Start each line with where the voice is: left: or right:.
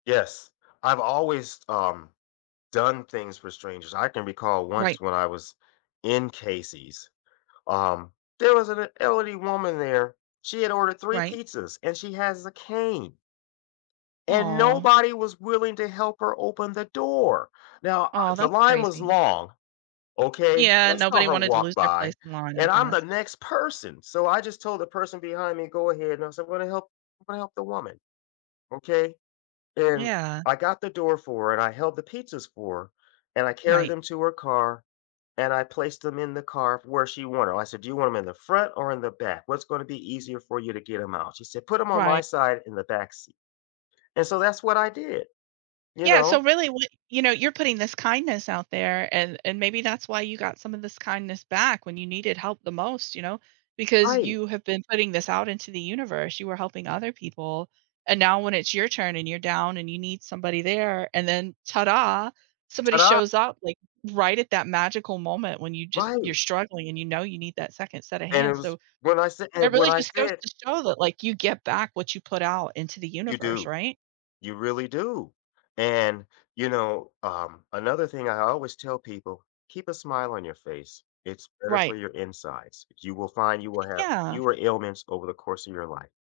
left: Yes, I've always, um, done things for strangers. I can recall once
right: Right.
left: when I was in Casey's, um, there was an e elderly woman there, she had ordered 3
right: Right.
left: pizzas and she has a cane and
right: Aw.
left: nobody was willing to help her open the door. Now, uh,
right: Oh,
left: the
right: that's
left: line was
right: crazy.
left: long, okay,
right: Yeah.
left: that's not
right: Nobody
left: her
right: wanted to
left: walk
right: lose their place
left: by
right: in line, I
left: and I'm the
right: guess.
left: next person so I just told the person behind me go ahead no, so I'm gonna help I'm gonna help the woman. Okay, and
right: Yeah.
left: I got the door for her and I held the pizzas for her and I carried
right: Right.
left: them to her car and I placed 'em in the car where she wanted, I said do you want 'em in the front or in the back, what's gonna be easier for you to get 'em out, she said put 'em on my
right: Right.
left: side in the back seat, and so that's what I did, you
right: Yeah.
left: know?
right: So really, w you know, you're putting this kindness out there and and maybe that's why you got some of this kindness back when you needed help the most, you know, because
left: Right.
right: you have been putting this out into the universe. You were helping other people and now when it's your turn and you're down and you need somebody there and then tada, somebody
left: Tada
right: shows up, like, right at that magical moment when you just
left: Right.
right: you're struggling and you know you need that second set of
left: And it
right: hands,
left: was
right: so
left: when I sa
right: it
left: and when
right: really
left: I
right: just goes
left: said
right: to show that, like, you get back what you put out into the
left: You
right: universe,
left: do.
right: right?
left: You really do. And, you know, um, another thing I always tell people, keep a smile on your face. It's better for
right: Right.
left: your insides. You will find you will have
right: Yeah.
left: fewer ailments over the course of your life.